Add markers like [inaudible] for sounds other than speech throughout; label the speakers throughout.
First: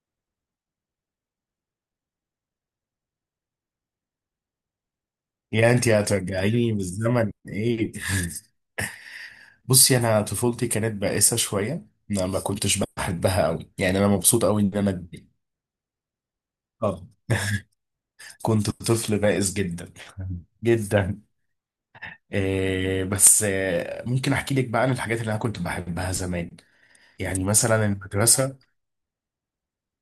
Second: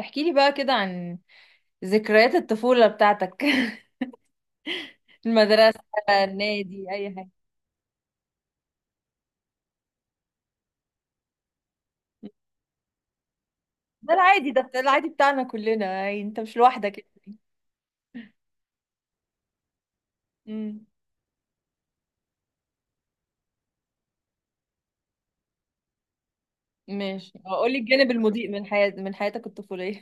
Speaker 1: احكي لي بقى كده عن ذكريات الطفولة بتاعتك. [laughs]
Speaker 2: يا
Speaker 1: المدرسة،
Speaker 2: انت هترجعيني
Speaker 1: النادي، أي حاجة.
Speaker 2: بالزمن ايه؟ [laughs] بصي، انا طفولتي كانت بائسه شويه، انا ما كنتش بحبها قوي، يعني انا
Speaker 1: ده
Speaker 2: مبسوط
Speaker 1: العادي،
Speaker 2: قوي ان انا
Speaker 1: العادي
Speaker 2: كبير.
Speaker 1: بتاعنا كلنا يعني، انت مش لوحدك
Speaker 2: اه.
Speaker 1: يعني.
Speaker 2: [laughs] كنت طفل بائس جدا
Speaker 1: امم.
Speaker 2: جدا. إيه بس، ممكن احكي لك بقى عن الحاجات اللي انا كنت بحبها زمان.
Speaker 1: ماشي،
Speaker 2: يعني
Speaker 1: اقول لي
Speaker 2: مثلا
Speaker 1: الجانب المضيء
Speaker 2: المدرسه.
Speaker 1: من حياتك الطفولية.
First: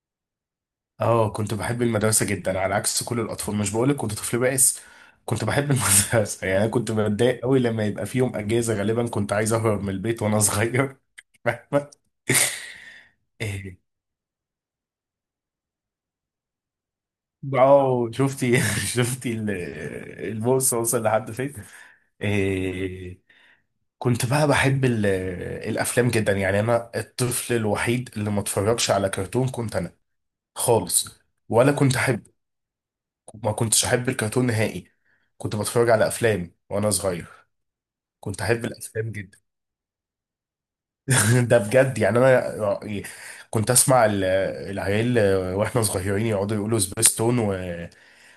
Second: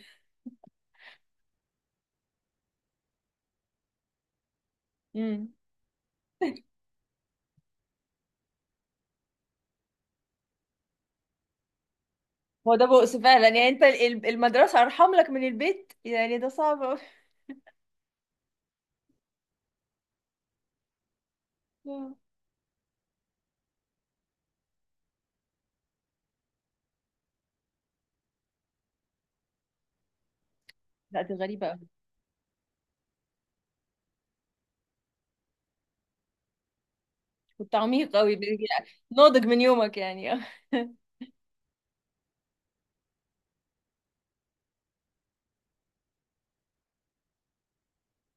Speaker 2: اه، كنت بحب المدرسة جدا على عكس كل الأطفال، مش بقولك كنت طفل بائس؟
Speaker 1: [laughs]
Speaker 2: كنت
Speaker 1: امم.
Speaker 2: بحب المدرسة. [laughs] يعني أنا كنت بتضايق قوي لما يبقى في يوم أجازة، غالبا كنت عايز أهرب من البيت وأنا صغير، [laughs] فاهمة؟
Speaker 1: هو ده بؤس فعلا يعني،
Speaker 2: إيه.
Speaker 1: انت المدرسة أرحم لك من البيت، يعني ده صعب أوي.
Speaker 2: اه شفتي، [laughs] شفتي البورصة وصل لحد فين؟
Speaker 1: مم.
Speaker 2: إيه. كنت بقى بحب الأفلام جدا، يعني أنا الطفل الوحيد اللي ما اتفرجش على كرتون، كنت أنا خالص.
Speaker 1: لا دي غريبة
Speaker 2: ولا
Speaker 1: أوي.
Speaker 2: كنت أحب، ما كنتش احب الكرتون نهائي، كنت بتفرج على افلام وانا صغير،
Speaker 1: كنت عميق أوي ب-
Speaker 2: كنت احب الافلام جدا.
Speaker 1: ناضج من يومك يعني.
Speaker 2: [laughs] ده بجد، يعني انا كنت اسمع العيال واحنا صغيرين، يقعدوا يقولوا سبيستون و...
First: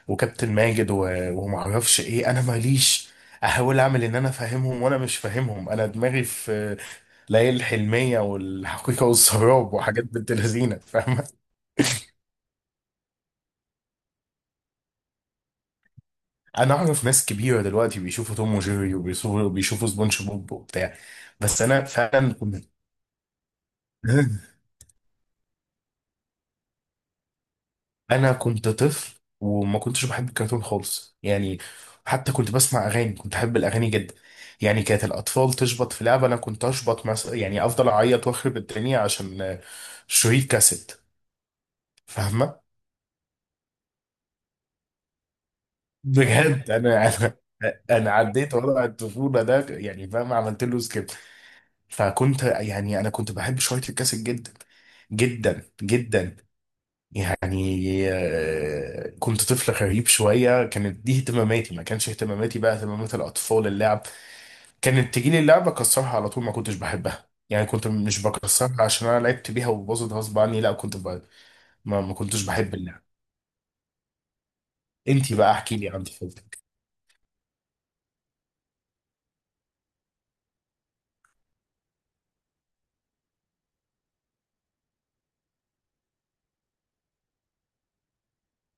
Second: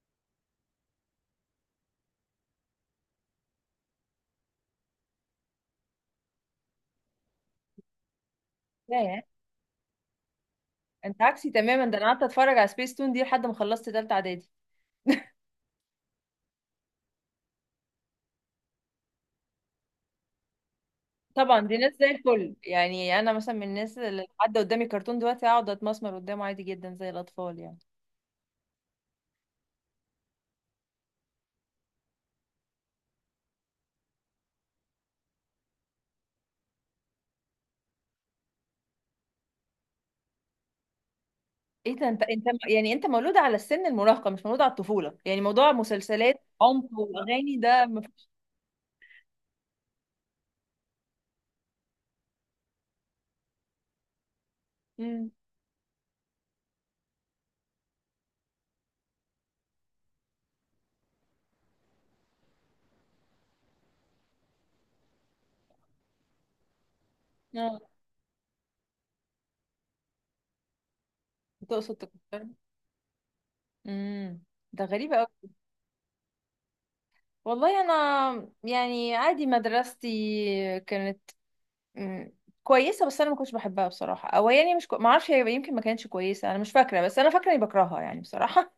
Speaker 2: وكابتن ماجد و... وما اعرفش ايه، انا ماليش، احاول اعمل ان انا فاهمهم وانا مش فاهمهم، انا دماغي في ليالي الحلمية
Speaker 1: [laughs] لا
Speaker 2: والحقيقة
Speaker 1: يا،
Speaker 2: والسراب وحاجات بنت لذينة،
Speaker 1: انت
Speaker 2: فاهمة؟
Speaker 1: عكسي تماما، ده انا قعدت اتفرج على سبيس تون دي لحد ما خلصت تالتة اعدادي.
Speaker 2: انا اعرف ناس كبيره دلوقتي بيشوفوا توم وجيري، وبيشوفوا بيشوفوا سبونج بوب وبتاع.
Speaker 1: طبعا
Speaker 2: بس
Speaker 1: دي
Speaker 2: انا
Speaker 1: ناس زي
Speaker 2: فعلا
Speaker 1: الفل،
Speaker 2: كنت.
Speaker 1: يعني انا مثلا من الناس اللي حد
Speaker 2: [laughs]
Speaker 1: قدامي كرتون دلوقتي اقعد اتمسمر قدامه عادي جدا زي الاطفال يعني.
Speaker 2: انا كنت طفل وما كنتش بحب الكرتون خالص يعني. حتى كنت بسمع اغاني، كنت احب الاغاني جدا. يعني كانت الاطفال تشبط في لعبه، انا كنت اشبط مثلا، يعني افضل اعيط واخرب الدنيا عشان شريط كاسيت،
Speaker 1: ايه ده انت.
Speaker 2: فاهمه؟
Speaker 1: يعني انت مولود على السن المراهقه، مش مولود على الطفوله، يعني موضوع مسلسلات
Speaker 2: بجد
Speaker 1: عنف
Speaker 2: انا انا
Speaker 1: واغاني ده ما
Speaker 2: انا
Speaker 1: فيش.
Speaker 2: عديت وضع الطفوله ده، يعني فاهم، عملت له سكيب. فكنت، يعني انا كنت بحب شريط الكاسيت جدا
Speaker 1: امم.
Speaker 2: جدا جدا. يعني كنت طفل غريب شوية، كانت دي اهتماماتي، ما كانش اهتماماتي بقى اهتمامات الأطفال، اللعب كانت تجيلي اللعبة أكسرها على طول، ما كنتش بحبها، يعني كنت
Speaker 1: اه،
Speaker 2: مش بكسرها عشان أنا لعبت بيها وباظت غصب عني، لا،
Speaker 1: تقصد
Speaker 2: ما كنتش
Speaker 1: تكتر.
Speaker 2: بحب اللعب.
Speaker 1: امم. ده غريب
Speaker 2: انتي
Speaker 1: قوي.
Speaker 2: بقى احكي لي عن طفولتك.
Speaker 1: والله انا يعني عادي، مدرستي كانت مم، كويسه، بس انا ما كنتش بحبها بصراحه، او يعني مش كو... ما اعرفش، هي يمكن ما كانتش كويسه، انا مش فاكره، بس انا فاكره اني بكرهها يعني بصراحه.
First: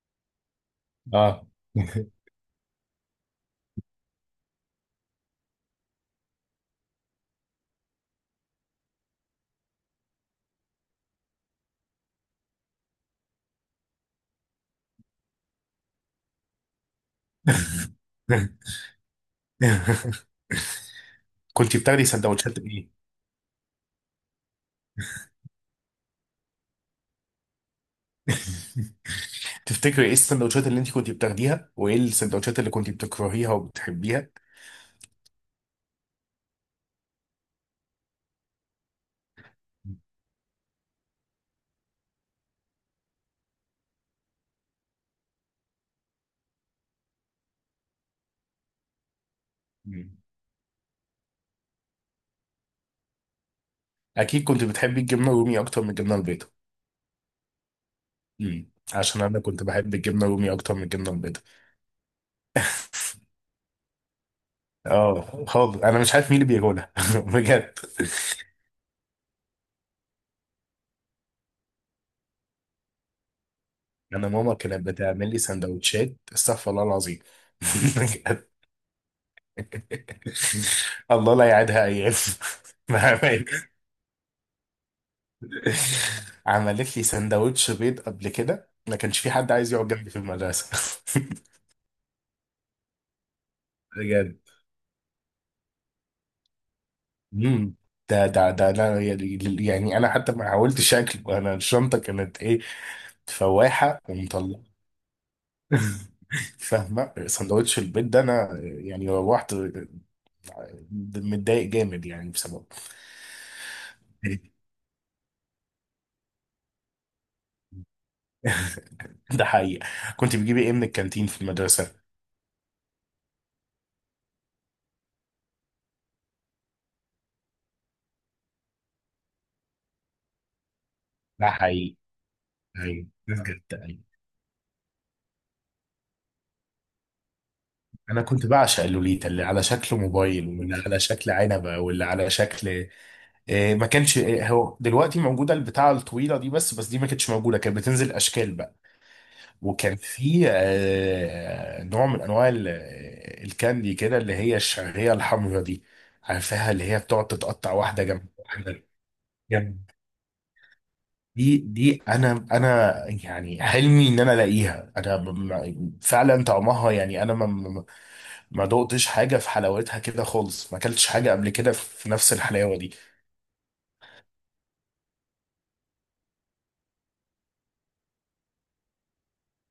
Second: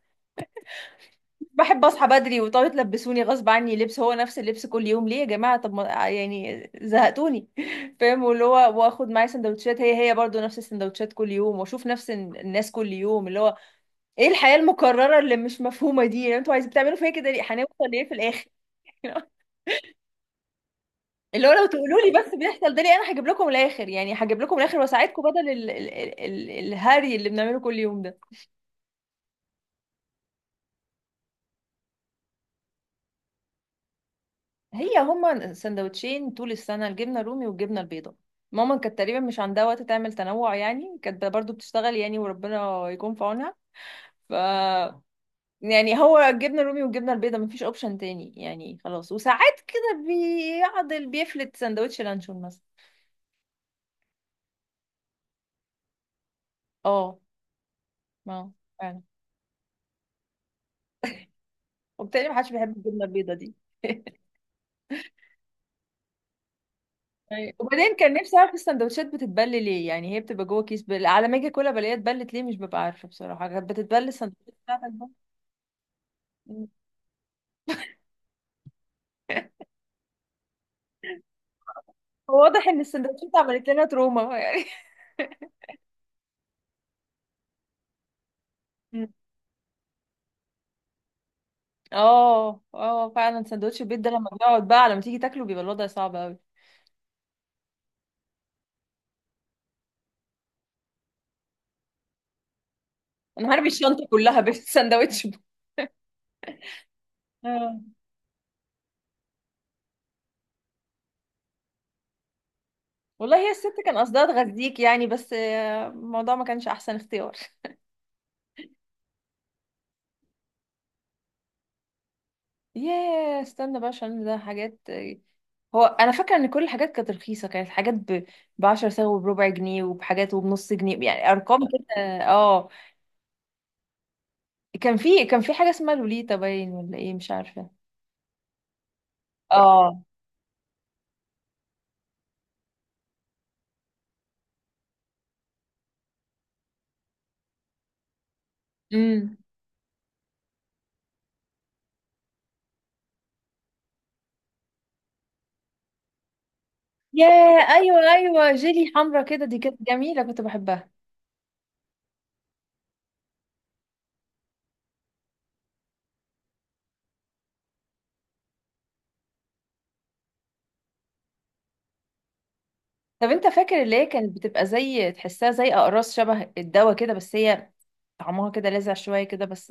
Speaker 2: اه.
Speaker 1: بحب اصحى بدري وتقعدوا تلبسوني غصب عني لبس، هو نفس اللبس كل يوم ليه يا جماعه؟ طب ما يعني زهقتوني. [laughs] فاهم، واللي هو واخد معايا سندوتشات، هي هي برضو نفس السندوتشات كل يوم، واشوف نفس الناس كل يوم، اللي هو ايه الحياه المكرره اللي مش مفهومه دي؟ يعني انتوا عايزين بتعملوا فيا كده ليه؟ هنوصل ليه في الاخر؟
Speaker 2: [laughs]
Speaker 1: [laughs] اللي هو لو
Speaker 2: كنت
Speaker 1: تقولوا
Speaker 2: بتاخدي
Speaker 1: لي بس
Speaker 2: سندوتشات
Speaker 1: بيحصل ده
Speaker 2: ايه؟
Speaker 1: ليه، انا هجيب لكم الاخر يعني، هجيب لكم الاخر واساعدكم، بدل ال ال ال ال الهري اللي بنعمله كل يوم ده.
Speaker 2: [laughs] تفتكري ايه السندوتشات اللي انت كنت بتاخديها وايه السندوتشات اللي كنت بتكرهيها وبتحبيها؟
Speaker 1: هي هما سندوتشين طول السنة، الجبنة الرومي والجبنة البيضاء. ماما كانت تقريبا مش عندها وقت تعمل تنوع يعني، كانت برضو بتشتغل يعني، وربنا يكون في عونها. ف يعني هو الجبنة الرومي والجبنة البيضاء، مفيش اوبشن تاني يعني خلاص. وساعات كده بيعضل، بيفلت سندوتش لانشون مثلا.
Speaker 2: اكيد كنت بتحبي الجبنه الرومي اكتر من الجبنه البيضاء.
Speaker 1: اه، ما فعلا،
Speaker 2: عشان انا كنت بحب الجبنه الرومي اكتر من الجبنه البيضاء.
Speaker 1: وبالتالي محدش بيحب الجبنة البيضاء دي. [laughs]
Speaker 2: اه خالص، انا مش عارف مين اللي بياكلها. [laughs]
Speaker 1: أيوة.
Speaker 2: بجد.
Speaker 1: وبعدين كان نفسي اعرف السندوتشات بتتبل ليه؟ يعني هي بتبقى جوه كيس، بل... على ما اجي اكلها بلاقيها اتبلت ليه مش ببقى عارفه بصراحه. كانت بتتبل
Speaker 2: انا
Speaker 1: السندوتشات
Speaker 2: ماما كانت
Speaker 1: بتاعتك؟
Speaker 2: بتعمل لي سندوتشات،
Speaker 1: بقى
Speaker 2: استغفر الله العظيم. [laughs] بجد. الله لا يعيدها ايام.
Speaker 1: هو واضح ان السندوتشات عملت
Speaker 2: [laughs]
Speaker 1: لنا تروما يعني.
Speaker 2: عملت لي سندوتش بيض قبل كده، ما
Speaker 1: مم.
Speaker 2: كانش في حد عايز يقعد جنبي في المدرسه. [laughs]
Speaker 1: اه اه فعلا، سندوتش البيت ده لما
Speaker 2: بجد.
Speaker 1: بيقعد بقى لما تيجي تاكله بيبقى الوضع صعب قوي.
Speaker 2: امم ده انا، يعني انا حتى ما حاولتش اكله، انا الشنطه كانت ايه،
Speaker 1: انا هرمي
Speaker 2: فواحه
Speaker 1: الشنطه كلها
Speaker 2: ومطلعه.
Speaker 1: بالسندوتش ده.
Speaker 2: [laughs] فاهمه؟
Speaker 1: [laughs]
Speaker 2: سندوتش
Speaker 1: اه،
Speaker 2: البيت ده، انا يعني روحت متضايق جامد يعني بسببه.
Speaker 1: والله هي الست كان قصدها
Speaker 2: [laughs]
Speaker 1: تغذيك يعني، بس الموضوع ما كانش احسن اختيار.
Speaker 2: ده حقيقي. كنت بتجيبي ايه من الكانتين في المدرسه؟
Speaker 1: ياه، استنى بقى، عشان ده حاجات هو انا فاكره ان كل الحاجات كانت رخيصه، كانت حاجات ب 10 سنت، وبربع جنيه، وبحاجات، وبنص جنيه، يعني
Speaker 2: ده
Speaker 1: ارقام كده.
Speaker 2: حقيقي،
Speaker 1: اه،
Speaker 2: ايوه، ده بجد، ايوه.
Speaker 1: كان في حاجه اسمها لوليتا، باين ولا ايه مش عارفه.
Speaker 2: انا كنت بعشق اللوليتا اللي على شكل
Speaker 1: اه.
Speaker 2: موبايل واللي على شكل عنبه واللي على شكل إيه، ما كانش إيه، هو دلوقتي موجوده البتاعه الطويله دي، بس دي ما كانتش موجوده، كانت بتنزل اشكال بقى.
Speaker 1: امم.
Speaker 2: وكان في نوع من انواع الكاندي كده، اللي هي الشعريه الحمراء دي، عارفاها؟ اللي هي بتقعد
Speaker 1: ياه،
Speaker 2: تتقطع
Speaker 1: ايوه
Speaker 2: واحده جنب
Speaker 1: ايوه،
Speaker 2: واحده،
Speaker 1: جيلي حمرا كده دي، كانت
Speaker 2: جنب.
Speaker 1: جميله كنت بحبها.
Speaker 2: دي انا يعني حلمي ان انا الاقيها، انا فعلا طعمها، يعني انا، ما دقتش حاجه في حلاوتها كده خالص، ما اكلتش حاجه قبل كده في نفس الحلاوه دي.
Speaker 1: طب انت فاكر اللي هي كانت بتبقى زي، تحسها زي اقراص شبه الدواء كده، بس هي طعمها كده لاذع شويه كده بس،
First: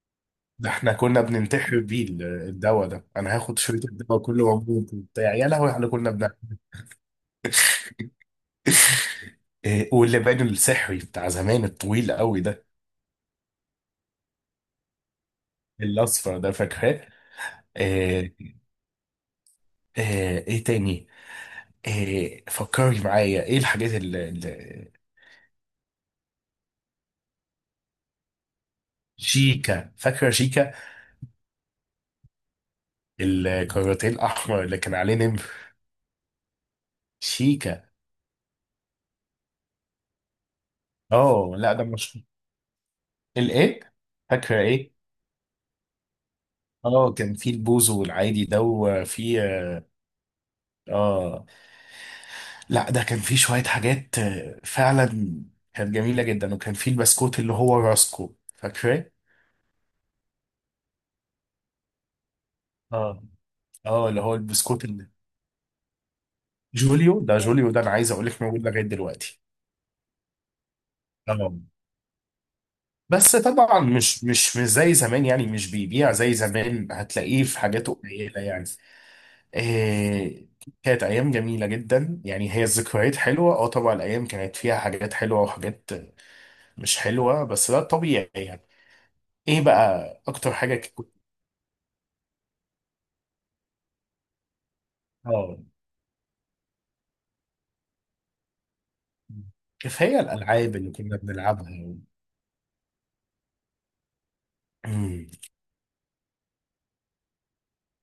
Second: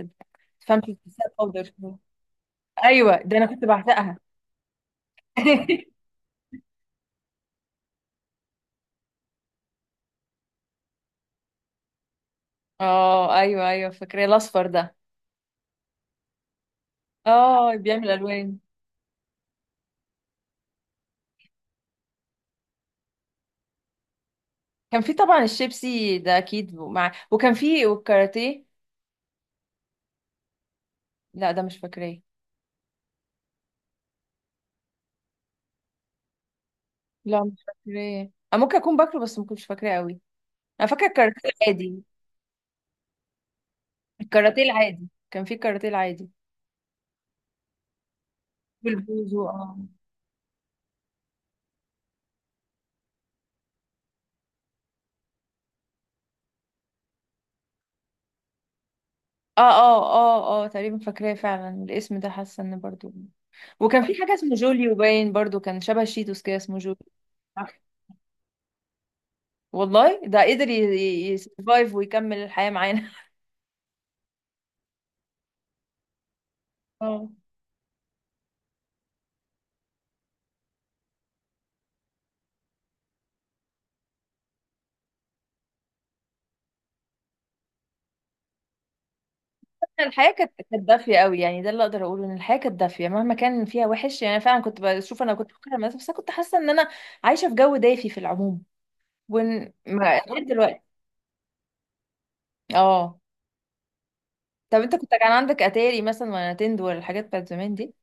Speaker 2: ده
Speaker 1: تفهمش،
Speaker 2: احنا كنا
Speaker 1: تحسها باودر
Speaker 2: بننتحر
Speaker 1: شوية.
Speaker 2: بيه الدواء ده،
Speaker 1: ايوه،
Speaker 2: انا
Speaker 1: ده انا
Speaker 2: هاخد
Speaker 1: كنت
Speaker 2: شريط
Speaker 1: بعشقها.
Speaker 2: الدواء كله موجود وبتاع، يا لهوي
Speaker 1: [laughs]
Speaker 2: احنا كنا بنعمل. [laughs] إيه، واللبان السحري بتاع زمان الطويل قوي ده،
Speaker 1: اه ايوه ايوه، فاكره الاصفر ده.
Speaker 2: الاصفر ده، فاكراه؟
Speaker 1: اه، بيعمل
Speaker 2: ايه,
Speaker 1: الوان.
Speaker 2: ايه تاني؟ ايه؟ فكري معايا، ايه الحاجات
Speaker 1: كان في طبعا الشيبسي ده اكيد، مع، وكان في، والكاراتيه.
Speaker 2: شيكا، فاكره شيكا؟
Speaker 1: لا ده مش فاكراه.
Speaker 2: الكاراتيه الاحمر اللي كان عليه نمر،
Speaker 1: لا مش
Speaker 2: شيكا.
Speaker 1: فاكراه أنا، ممكن اكون باكله بس ما كنتش فاكراه قوي. انا فاكره الكاراتيه
Speaker 2: اه لا، ده
Speaker 1: عادي.
Speaker 2: مش الايه، فاكره
Speaker 1: الكاراتيه
Speaker 2: ايه؟
Speaker 1: العادي، كان في الكاراتيه العادي.
Speaker 2: اه، كان في البوزو العادي ده، وفي،
Speaker 1: بالبوزو،
Speaker 2: اه لا، ده كان فيه شوية حاجات فعلا كانت جميلة جدا، وكان فيه البسكوت اللي هو راسكو، فاكراه؟
Speaker 1: اه تقريبا فاكراه فعلا، الاسم ده حاسه ان برضو.
Speaker 2: اه
Speaker 1: وكان
Speaker 2: اه،
Speaker 1: في
Speaker 2: اللي
Speaker 1: حاجه
Speaker 2: هو
Speaker 1: اسمه
Speaker 2: البسكوت
Speaker 1: جوليو،
Speaker 2: اللي،
Speaker 1: باين برضو كان شبه شيتوس كده، اسمه جوليو.
Speaker 2: جوليو ده، جوليو
Speaker 1: صح.
Speaker 2: ده انا عايز اقول لك موجود لغاية دلوقتي.
Speaker 1: والله ده قدر
Speaker 2: اه
Speaker 1: يسرفايف ويكمل الحياه معانا.
Speaker 2: بس طبعا مش زي زمان، يعني مش بيبيع زي زمان،
Speaker 1: اه.
Speaker 2: هتلاقيه في حاجات قليلة يعني. إيه، كانت أيام جميلة جدا، يعني هي الذكريات حلوة. اه طبعا، الأيام كانت فيها حاجات حلوة وحاجات مش حلوة، بس ده الطبيعي يعني. ايه
Speaker 1: [laughs]
Speaker 2: بقى
Speaker 1: الحياه كانت
Speaker 2: أكتر حاجة
Speaker 1: كانت
Speaker 2: كنت؟
Speaker 1: دافيه قوي يعني، ده اللي اقدر اقوله، ان الحياه كانت دافيه مهما كان فيها وحش يعني. أنا فعلا كنت بشوف، انا كنت
Speaker 2: اه،
Speaker 1: بكره المدرسه، بس أنا كنت حاسه ان انا عايشه في جو دافي في العموم، وان
Speaker 2: كيف
Speaker 1: ما
Speaker 2: هي
Speaker 1: [laughs] لغاية
Speaker 2: الألعاب
Speaker 1: دلوقتي.
Speaker 2: اللي كنا بنلعبها.
Speaker 1: اه. طب انت كنت
Speaker 2: أمم.
Speaker 1: كان عندك اتاري مثلا، ولا نتندو، ولا الحاجات بتاعت زمان دي؟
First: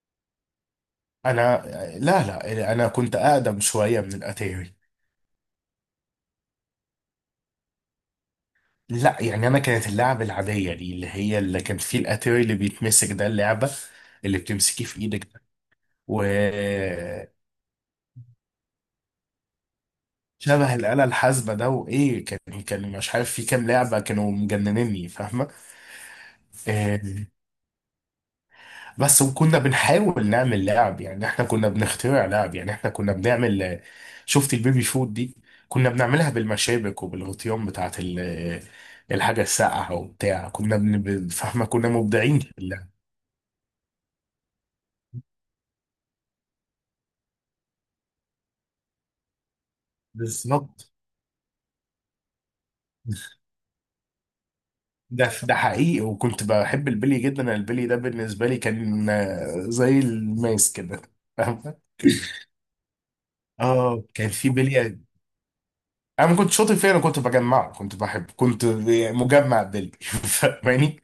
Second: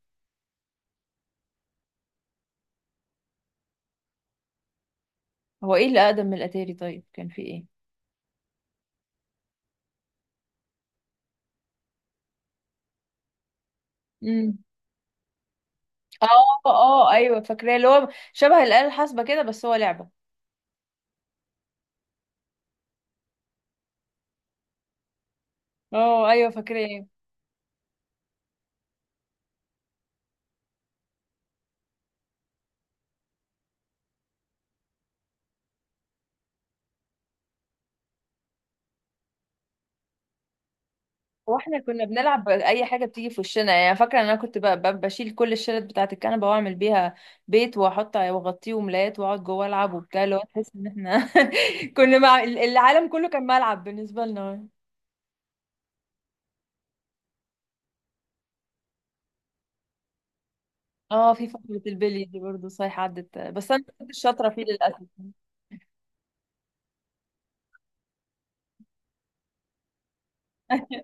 Speaker 2: أنا، لا لا، أنا كنت أقدم شوية من الأتاري.
Speaker 1: هو ايه اللي اقدم من الاتاري؟ طيب كان في ايه؟
Speaker 2: لا يعني أنا، كانت اللعبة العادية دي اللي هي اللي كان فيه الأتاري اللي بيتمسك ده، اللعبة اللي
Speaker 1: امم.
Speaker 2: بتمسكيه في إيدك ده، و
Speaker 1: اه اه ايوه فاكراه، اللي هو شبه الآلة الحاسبة كده بس هو لعبة.
Speaker 2: شبه الآلة الحاسبة ده. وإيه كان مش عارف في كام لعبة، كانوا مجننني، فاهمة؟
Speaker 1: اه ايوه
Speaker 2: آه،
Speaker 1: فاكراه.
Speaker 2: بس، وكنا بنحاول نعمل لعب، يعني احنا كنا بنخترع لعب، يعني احنا كنا بنعمل، شفت البيبي فود دي؟ كنا بنعملها بالمشابك وبالغطيان بتاعت الحاجة الساقعة وبتاع، كنا فاهمة؟
Speaker 1: واحنا
Speaker 2: كنا
Speaker 1: كنا
Speaker 2: مبدعين
Speaker 1: بنلعب
Speaker 2: في
Speaker 1: اي
Speaker 2: اللعب.
Speaker 1: حاجه بتيجي في وشنا يعني. فاكره ان انا كنت بشيل كل الشلت بتاعه الكنبه واعمل بيها بيت، واحط واغطيه وملايات، واقعد جوه العب وبتاع، اللي هو تحس ان
Speaker 2: بالظبط،
Speaker 1: احنا [laughs] كنا مع العالم كله، كان ملعب بالنسبه لنا.
Speaker 2: ده حقيقي. وكنت بحب البلي جدا، أنا البلي ده بالنسبة لي كان زي الماس كده،
Speaker 1: اه، في
Speaker 2: فاهمة؟
Speaker 1: فقره البلي دي برضه صحيح عدت، بس انا ما
Speaker 2: اه،
Speaker 1: كنتش
Speaker 2: كان في
Speaker 1: شاطره فيه
Speaker 2: بلي،
Speaker 1: للاسف.
Speaker 2: انا ما كنت شاطر فيه، انا كنت بجمعه، كنت بحب، كنت مجمع بلي. [laughs] فاهماني؟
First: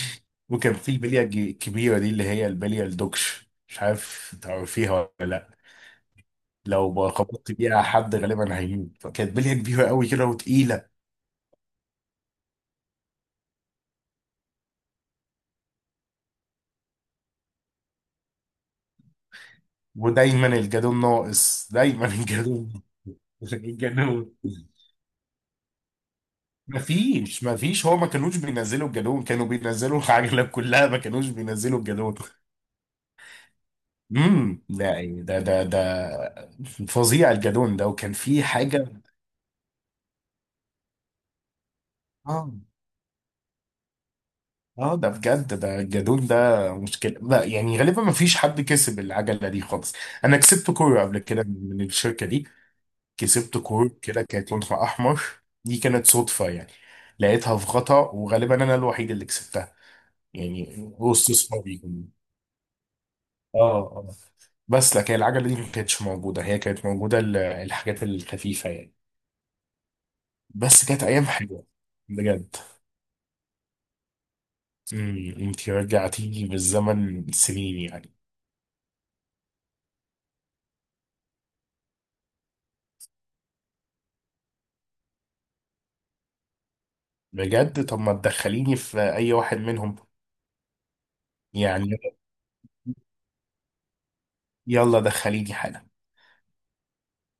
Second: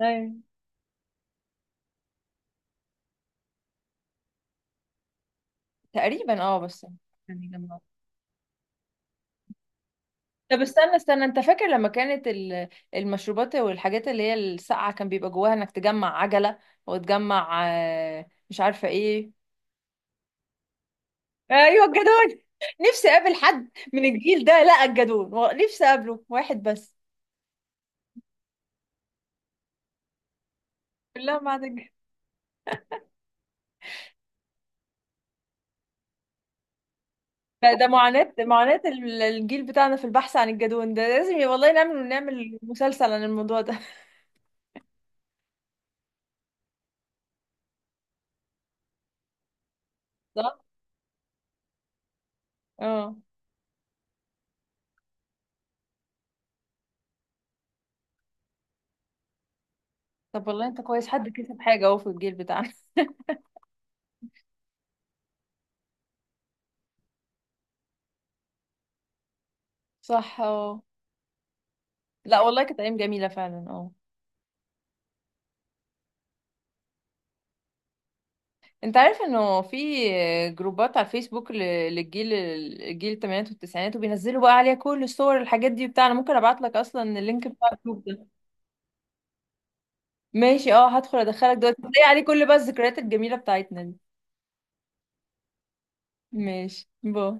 Speaker 1: ايوه
Speaker 2: وكان في البليه الكبيره دي، اللي هي البليه الدوكش، مش عارف تعرفيها ولا لا،
Speaker 1: تقريبا اه، بس
Speaker 2: لو
Speaker 1: يعني
Speaker 2: خبطت
Speaker 1: لما،
Speaker 2: بيها حد غالبا هيموت، كانت بليه كبيره قوي كده
Speaker 1: طب
Speaker 2: وتقيله.
Speaker 1: استنى استنى، انت فاكر لما كانت المشروبات والحاجات اللي هي الساقعة، كان بيبقى جواها انك تجمع عجلة، وتجمع مش عارفة ايه؟
Speaker 2: ودايما الجدون ناقص،
Speaker 1: ايوه
Speaker 2: دايما
Speaker 1: الجدون. [laughs]
Speaker 2: الجدون.
Speaker 1: نفسي اقابل
Speaker 2: [laughs]
Speaker 1: حد من
Speaker 2: الجدون.
Speaker 1: الجيل ده، لا الجدون نفسي اقابله واحد بس.
Speaker 2: مفيش، هو ما كانوش بينزلوا الجالون، كانوا بينزلوا [laughs] العجلة كلها، ما كانوش
Speaker 1: كلها ما عدا
Speaker 2: بينزلوا
Speaker 1: الجدون.
Speaker 2: الجالون. لا يعني، ده فظيع
Speaker 1: ده
Speaker 2: الجالون
Speaker 1: ده
Speaker 2: ده، وكان
Speaker 1: معاناة،
Speaker 2: في
Speaker 1: معاناة
Speaker 2: حاجة.
Speaker 1: الجيل بتاعنا في البحث عن الجدون ده، لازم والله نعمل،
Speaker 2: اه
Speaker 1: نعمل مسلسل عن الموضوع ده.
Speaker 2: اه، ده بجد، ده الجدول ده مشكلة، لا يعني غالبا ما فيش حد كسب العجلة دي خالص.
Speaker 1: [laughs]
Speaker 2: انا
Speaker 1: صح؟
Speaker 2: كسبت كورة قبل كده من الشركة دي،
Speaker 1: اه.
Speaker 2: كسبت كورة كده كانت لونها احمر، دي كانت صدفة يعني، لقيتها في غطا، وغالبا انا الوحيد اللي كسبتها،
Speaker 1: طب والله
Speaker 2: يعني
Speaker 1: انت كويس، حد
Speaker 2: وسط
Speaker 1: كسب
Speaker 2: صحابي.
Speaker 1: حاجة اهو في الجيل بتاعنا.
Speaker 2: اه اه، بس لكن العجلة دي ما كانتش موجودة، هي كانت موجودة الحاجات الخفيفة يعني.
Speaker 1: [laughs] صح اه.
Speaker 2: بس كانت ايام حلوة،
Speaker 1: لا
Speaker 2: بجد.
Speaker 1: والله كانت ايام جميله فعلا، اه.
Speaker 2: انت رجعتيني بالزمن سنين يعني.
Speaker 1: انت عارف انه في جروبات على الفيسبوك للجيل، الثمانينات والتسعينات، وبينزلوا بقى عليها كل الصور، الحاجات دي بتاع؟ انا ممكن ابعت لك اصلا اللينك بتاع
Speaker 2: بجد، طب
Speaker 1: الجروب
Speaker 2: ما
Speaker 1: ده.
Speaker 2: تدخليني في اي واحد منهم،
Speaker 1: ماشي اه، هدخل، ادخلك دلوقتي،
Speaker 2: يعني،
Speaker 1: هتلاقي عليه كل بقى الذكريات الجميله بتاعتنا دي.
Speaker 2: يلا دخليني حالا.
Speaker 1: ماشي. باي.